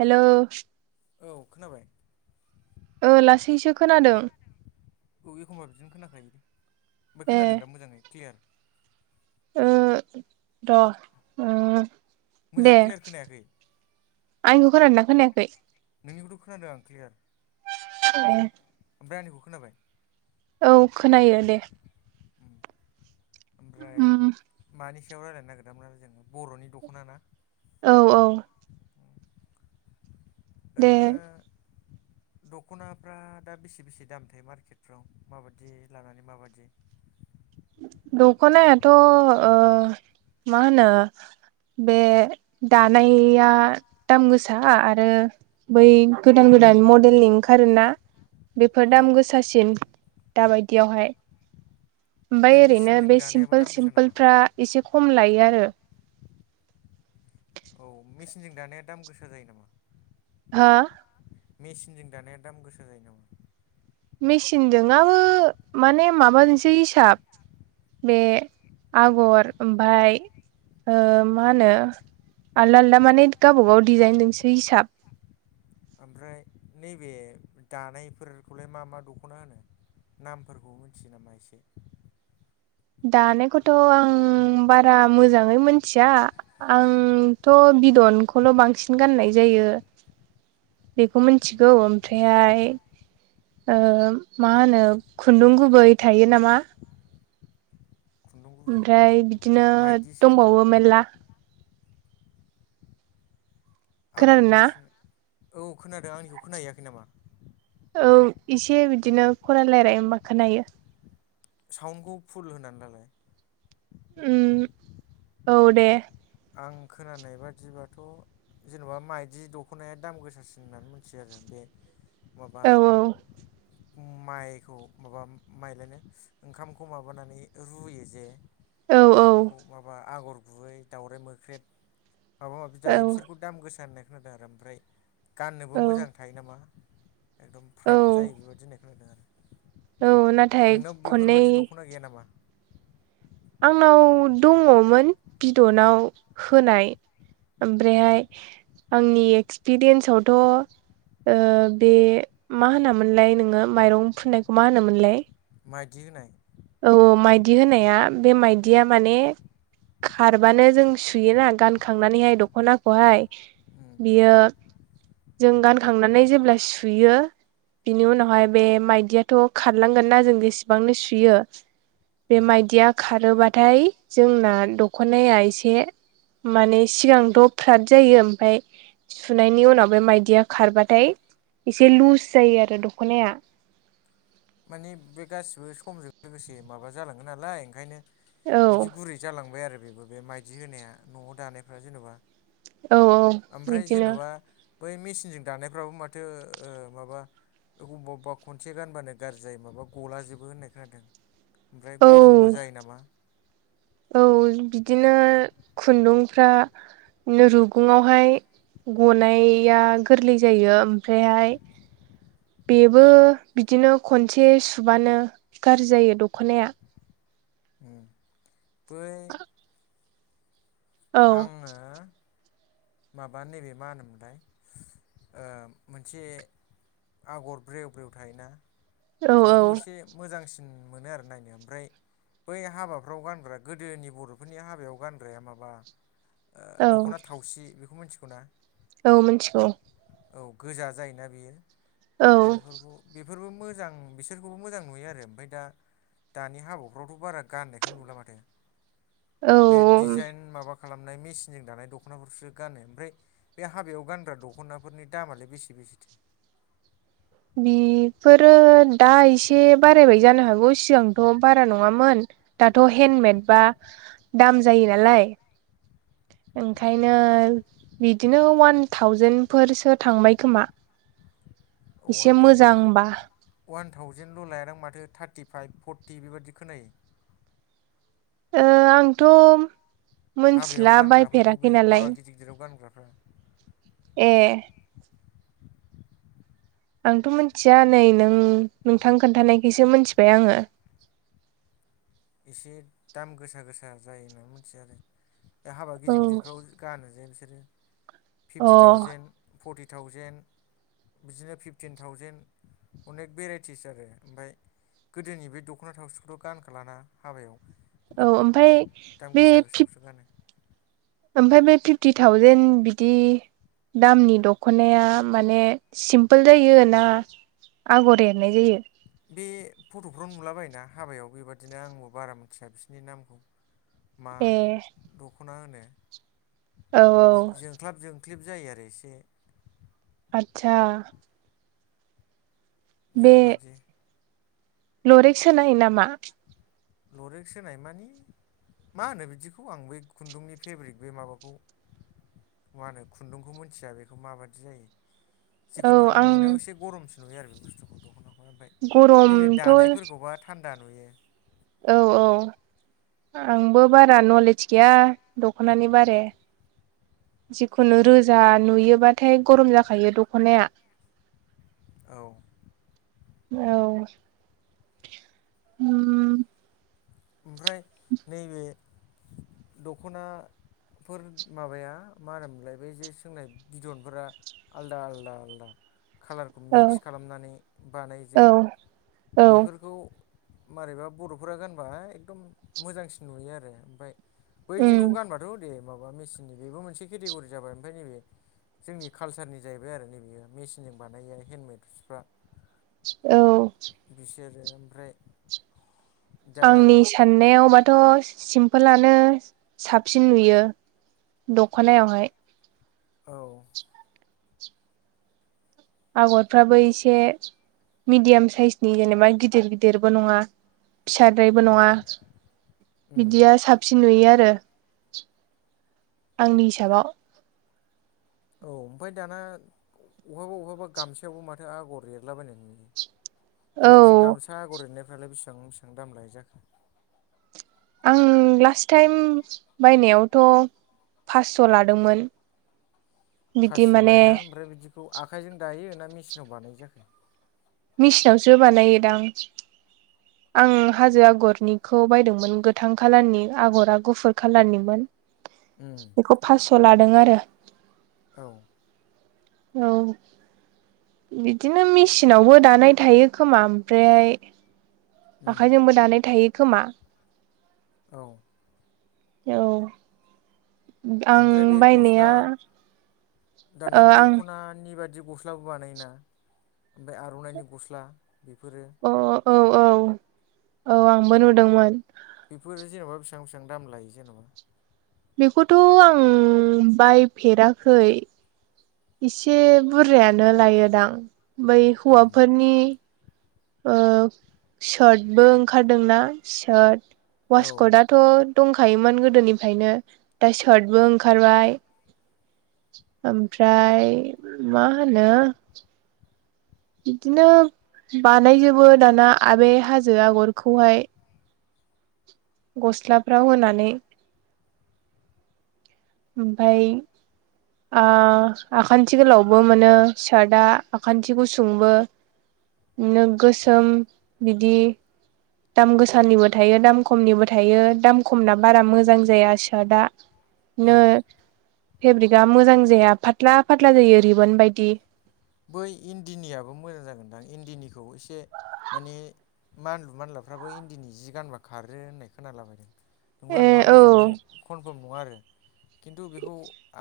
Hello. औ खोनाबाय? ओ लासैसो खोनादों। औ एखमबा बिदिनो खोनाखायोे ओमफ्राय ए खोनादों दा मोजाङै क्लियार? ओ र' ओ मोजां दे। क्लियार खोनायाखै आंनिखौ खोनादोंना खोनायाखै? नोंनिखौथ' खोनादों आं क्लियार [unintelligible] ए ओमफ्राय आंनिखौ खोनाबाय? औ खोनायो दे। उम ओमफ्राय उम मानि सायाव रायलायनो नागिरदोंमोन आरो जोङो बर'नि दख'ना ना? औ औ दे ओरैनो दख'नाफ्रा दा बेसे बेसे दाम थाय मार्केटफ्राव माबादि लानानै माबादि? दखनायाथ' ओ मा होनो बे दानाइया दाम गोसा आरो बै गोदान गोदान मडेलनि ओंखारोना बेफोर औ दाम गोसासि सिम दाबादियावहाय। बै ओमफाय ओरैनो मेचिनजों बे दानायाबो सिमपोल दाम गोसा नामा सिमपोलफ्रा एसे खम लायो आरो। औ मेसिनजों दानाया दाम गोसा जायो नामा? हो? मेसिनजों दानाया दाम गोसा जायो नामा? मेसिनजों आबो माने माबाजोंसो हिसाब बे आगर ओमफाय ओ मा होनो आलदा आलदा माने गावबागाव डिजाइन जोंसो हिसाब। ओमफ्राय नैबे दानायफोरखौलाय मा मा दख'ना होनो? नामफोरखौ मोनथियो नामा एसे? दानायखौथ' आं बारा मोजाङै मोनथिया। आंथ' बिदनखौल' बांसिन गाननाय जायो। बेखौ मोनथिगौ ओमफ्रायहाय ओ मा होनो खुन्दुं गुबै थायो नामा। खुन्दुं गुबै ओमफ्राय बिदिनो माइदिसो होना दंबावो होमबा मेरला। आं खोनादों ना मोनथिनो औ खोनादों आंनिखौ खोनाहैयाखै नामा? औ इसे बिदिनो खरा लायराय होमबा खोनायो। साउन्डखौ फुल होनानै लालाय। उम औ दे। आं खोनानाय बादिबाथ' जेन'बा माइदि दख'नाया दाम गोसासिन होननानै मोनथियो आरो बे माबा औ माइखौ माबा माइलायनो ओंखामखौ माबानानै रुयो जे। औ ओमफ्राय बेखौ माबा आगर गुबै दावराइ मोख्रेब माबा माबि औ दायो बिसोरखौ दाम गोसा होननाय खोनादों आरो ओमफ्राय औ गाननोबो मोजां थायो नामा? एकदम फ्राद जायो औ बेबायदि होननाय खोनादों आरो। औ नाथाय नोंनाव खननै बेफोरबादि दख'ना गैया नामा? आंनाव दङमोन बिदनाव होनाय ओमफ्रायहाय आंनि एक्सपिरियेन्सआवथ' ओ बे मा होनामोनलाय नोङो माइरं फुननायखौ मा होनामोनलाय? माइदि होनाय। औ औ माइदि होनाया बे माइदिया माने खारबानो जों सुयोना गानखांनानैहाय दख'नाखौहाय उम बियो जों गानखांनानै जेब्ला सुयो बिनि उनावहाय बे माइदियाथ' खारलांगोन ना जों बेसेबांनो सुयो। बे उम माइदिया खारोबाथाय जोंना दख'नाया एसे माने सिगांथ' फ्रात जायो ओमफ्राय सुनायनि उनाव बे माइदिया खारबाथाय एसे लुज जायो आरो दखनाया माने बे गासिबो समजों लोगोसे माबा जालाङो नालाय ओंखायनो औ बिदि गुरै जालांबाय आरो बेबो बे माइदि होनाया न'आव दानायफ्रा जेन'बा। औ आमफ्राय बिदिनो जेन'बा बै मेसिनजों दानायफ्राबो माथो ओ माबा अबेबा अबेबा खनसे गानबानो गारजि जायो माबा गलाजोबो होननाय खोनादों ओमफ्राय औ गरमबो जायो नामा? औ बिदिनो खुन्दुंफ्रा रुगुङावहाय गनाया गोरलै जायो। ओमफ्रायहाय बेबो बिदिनो खनसे सुबानो गाज्रि जायो दख'नाया। एह बै औ आङो माबानो नैबे मा होनोमोनलाय मोनसे आगर ब्रेव ब्रेव थायोना औ औ बिदिखौ एसे मोजांसिन मोनो आरो नायनो ओमफ्राय बै हाबाफ्राव गानग्रा गोदोनि बर'फोरनि हाबायाव गानग्राया माबा औ दख'ना थावसि बेखौ मिथिगौना? औ मिथिगौ। औ गोजा जायोना बेयो औ दा बेफोरखौ बेफोरबो मोजां बिसोरखौबो मोजां नुयो आरो ओमफ्राय दा दानि हाबाफ्रावथ' बारा गाननायखौ नुला माथो। औ बे डिजाइन माबा खालामनाय मेसिनजों दानाय दख'नाफोरसो गानो ओमफ्राय बे हाबायाव गानग्रा दख'नाफोरनि दामालाय बेसे बेसेथो बिफोरो दा एसे बारायबाय जानो हागौ सिगांथ' बारा नङामोन। दाथ' हेन्दमेडबा दाम जायो नालाय। ओंखायनो बिदिनो वान थावजेनफोरसो थांबाय खोमा। एसे अवान थाव मोजांबा अवान थावजेनल' लायादां माथो थार्टिफाइभ फर्टि बेबायादि खोनायो। ओ आंथ' हाबायाव मोनथिला गानग्राफोरखौ बायफेराखै बै नालाय हाबा गिदिर गिदिराव गानग्राफ्रा एह। आंथ' मिथिया नै नों नोंथां खोन्थानायखायसो मिथिबाय आङो। एसे दाम गोसा गोसा जायो होननानै मिथियो आरो दा हाबा अ गिदिर गिदिरफ्राव गानो जे बिसोरो औ फिफ्टि थावजेेन फर्टि थावजेेन बिदिनो फिफटिन थावजेन अनेक भेराइटिस आरो ओमफ्राय गोदोनि बे दख'ना थावसिखौथ' गानखालाना हाबायाव। एकदम ओमफ्राय दाम गोसा गोसाखौसो गानो। ओमफफ्राय बे फिफ्टि थावजेेन बिदि दामनि दख'नाया माने सिम्पोल जायोना आगर एरनाय जायो। बे फट'फ्राव नुलाबाय ना हाबायाव बेबादिनो आंबो बारा मिथिया बिसोरनि नामखौ मा ए दख'ना होनो औ औ जों ख्लाब जोंख्लिब जायो आरो एसे आतसा। बेबादि लरिक्स होनाय नामा? लरेक्स होनाय माने मा होनो बिदिखौ आं बै खुन्दुंनि फेब्रिक बे माबाखौ मा होनो खुन्दुंखौ मिथिया बेखौ माबादि जायो। जिखुनु आं नुनायाव एसे गरमसो नुयो आरो बे बुस्थुखौ दख'नाखौ ओमफ्राय नैबे गरमथ' दानायफोरखौबा थान्दा नुयो। औ औ आंबो बारा नलेज गैया। दख'नानि बारे जिखुनु रोजा नुयोबाथाय गरम जाखायो दख'नाया। औ। औ। म ओमफ्राय नैबे दख'ना फोर माबाया मा होनोमोनलायबाय जे सोंनाय बिदनफोरा आलदा आलदा आलदा खालार औ मिक्स खालामनानै बानाय जे औ औ बेफोरखौ मारैबा बर'फोरा गानबा एकदम मोजांसिन नुयो आरो ओमफफ्राय बै जिखौ उम गानबाथ' दे माबा मेचननि बेबो मोनसे केटेगरि जाबाय ओमफ्राय नैबे जोंनि कालसारनि जाहैबाय आरो नैबयो मेसिनजों बानायो हेनदमेडसफ्रा औ। बिसोरो ओमफ्राय दा आंनि साननायावबाथ' सिमपोलानो साबसिन नुयो दख'नायावहाय औ आगरफ्राबो एसे मिडियाम साइसनि जेनेबा गिदिर गिदिरबो नंङा। फिसाद्रायबो नङा उम बिदिया साब फिन नुयो आरो आंनि हिसाबाव औ ओमफ्राय दाना बहाबा बहाबा गामसायावबो माथो आगर एरलाबायनाय नुयो बेबायदि औ गामसा आगर एरनायफ्रालाय बेसेबां बेसेबां दाम लायो जाखो आं लास्ट टाइम बायनायावथ' फासस' लादोंमोन बिदि फास्स' माने लायनाा ओमफ्राय बिदिखौ आखाइजों दायो ना मेसिनाव बानाय जाखो मेसििनावसो बानायोदांं आं हाजो आगरनिखौ बायदोंमोन गोथां खालारनि आगरा गुफुर खाालारनिमोन [inaudible] बेखौ फासस' लादों आरो। औ। औ बिदिनो मेचिनावबो दानाय थायो खोमा ओमफ्राय उम आखाइजोंबो दानाय थायो खोमा औ। औ आं ओमफ्राय बे गस्ला बायनाया दाना ओ आं दख'नानि बाददि गस्ला गस्लाबो बानायोना ओमफ्राय आर'नाइनि गस्ला बेफोरो अ औ औ औ आंबो नुदोंमोन बेफोरो जेनेबा बेसिबां बेसेबां दाम लायो जेनेबा बेखौथ' आं बायफेराखै इसे बुरजायानो लायोदां बै हौवाफोरनि सार्टबो ओंखारदोंना सार्ट औ वासकट थ' दंखायोमोन गोदोनिफ्रायनो दा सार्टबो ओंखारबाय ओमफ्राय मा होनो बिदिनो बानायजोबो दाना आबै हाजो आगरखौहाय गस्लाफ्राव होनानै ओमफ्राय ओ आखान्थि गोलावबो मोनो सार्टआ आखान्थि गुसुंबो बिदिनो गोसोम बिदि दाम गोसानिबो थायो दाम खमनिबो थायो दाम खमना बारा मोजां जाया। सोदा औ नो फेब्रिकआ मोजां जाया फाथ्ला फाथ्ला जायो रिबन बायदि बै इन्दिनियाबो मोजां जागोनदां इन्दिनिखौ एसे माने मानलु मानलाफ्राबो इन्दिनि जि गानबा खारो होननाय खोनालाबायदों। नंबगौना औ नङा मोजाङै कनफार्म नङा आरो खिन्थु बेखौ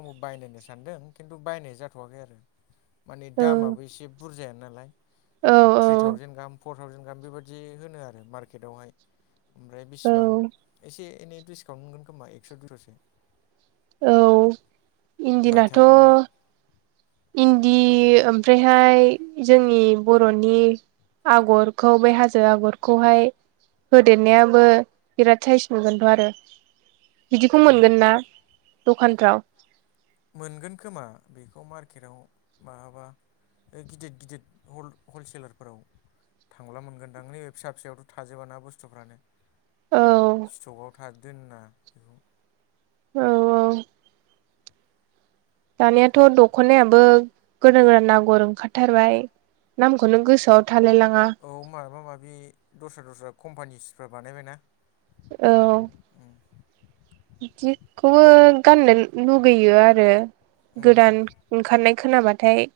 आंबो बायनायनो सानदों खिन्थु बायनाय जाथ'वाखै आरो माने औ दामाबो एसे बुरजाय नालाय औ थ्रि थावजेनन गाहाम फर थावजेन गाहाम बेबायदि होनो आरो मार्केटआवहाय ओमफ्राय औ बेसेबां एसे एनै डिसकाउन्ट मोनगोन खोमा एक्स' दुइस'सो औ इन्दिनाथ' बायथारब्लालाय इन्दि ओमफ्रायहाय जोंनि बर'नि आगरखौ बे हाजो आगरखौहाय होदेरनायाबो बिराद साइज नुगोनथ' आरो बिदिखौ उम मोनगोन ना दखानफ्राव मोनगोन खोमा बेखौ मार्केटाव माबाबा ओ गिदिर गिदिद हल-हलसेलारफोराव थांब्ला मोनगोनदां नैबे फिसा फिसायावथ' थाजोबा बुस्थुफ्रानो औ स्टकआव थ दोना बेखौ औ औ दानियाथ' दख'नायाबो गोदान गोदान आगर ओंखारथारबाय नामखौनो गोसोआव थालाय लाङा औ माबा माबि दस्रा दस्रा कम्पानिसफोर बानायबाय ना औ बिदिखौबो गाननो लुुबैयो आरो गोदान उम ओंखारनाय खोनाबाथाय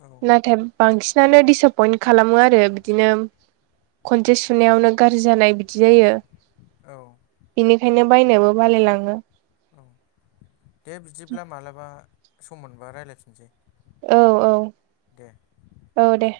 औ नाथाय बांसिनानो दिडिसपइन्ट खालामो आरो बिदिनो खनसे सुनायावनो गाज्रि जानाय बिदि जायो। औ बिनिखायनो बायनोबो बालायलाङो औ दे बिदिब्ला मालाबा सम मोनबा रायज्लायफिनसै औ औ औ दे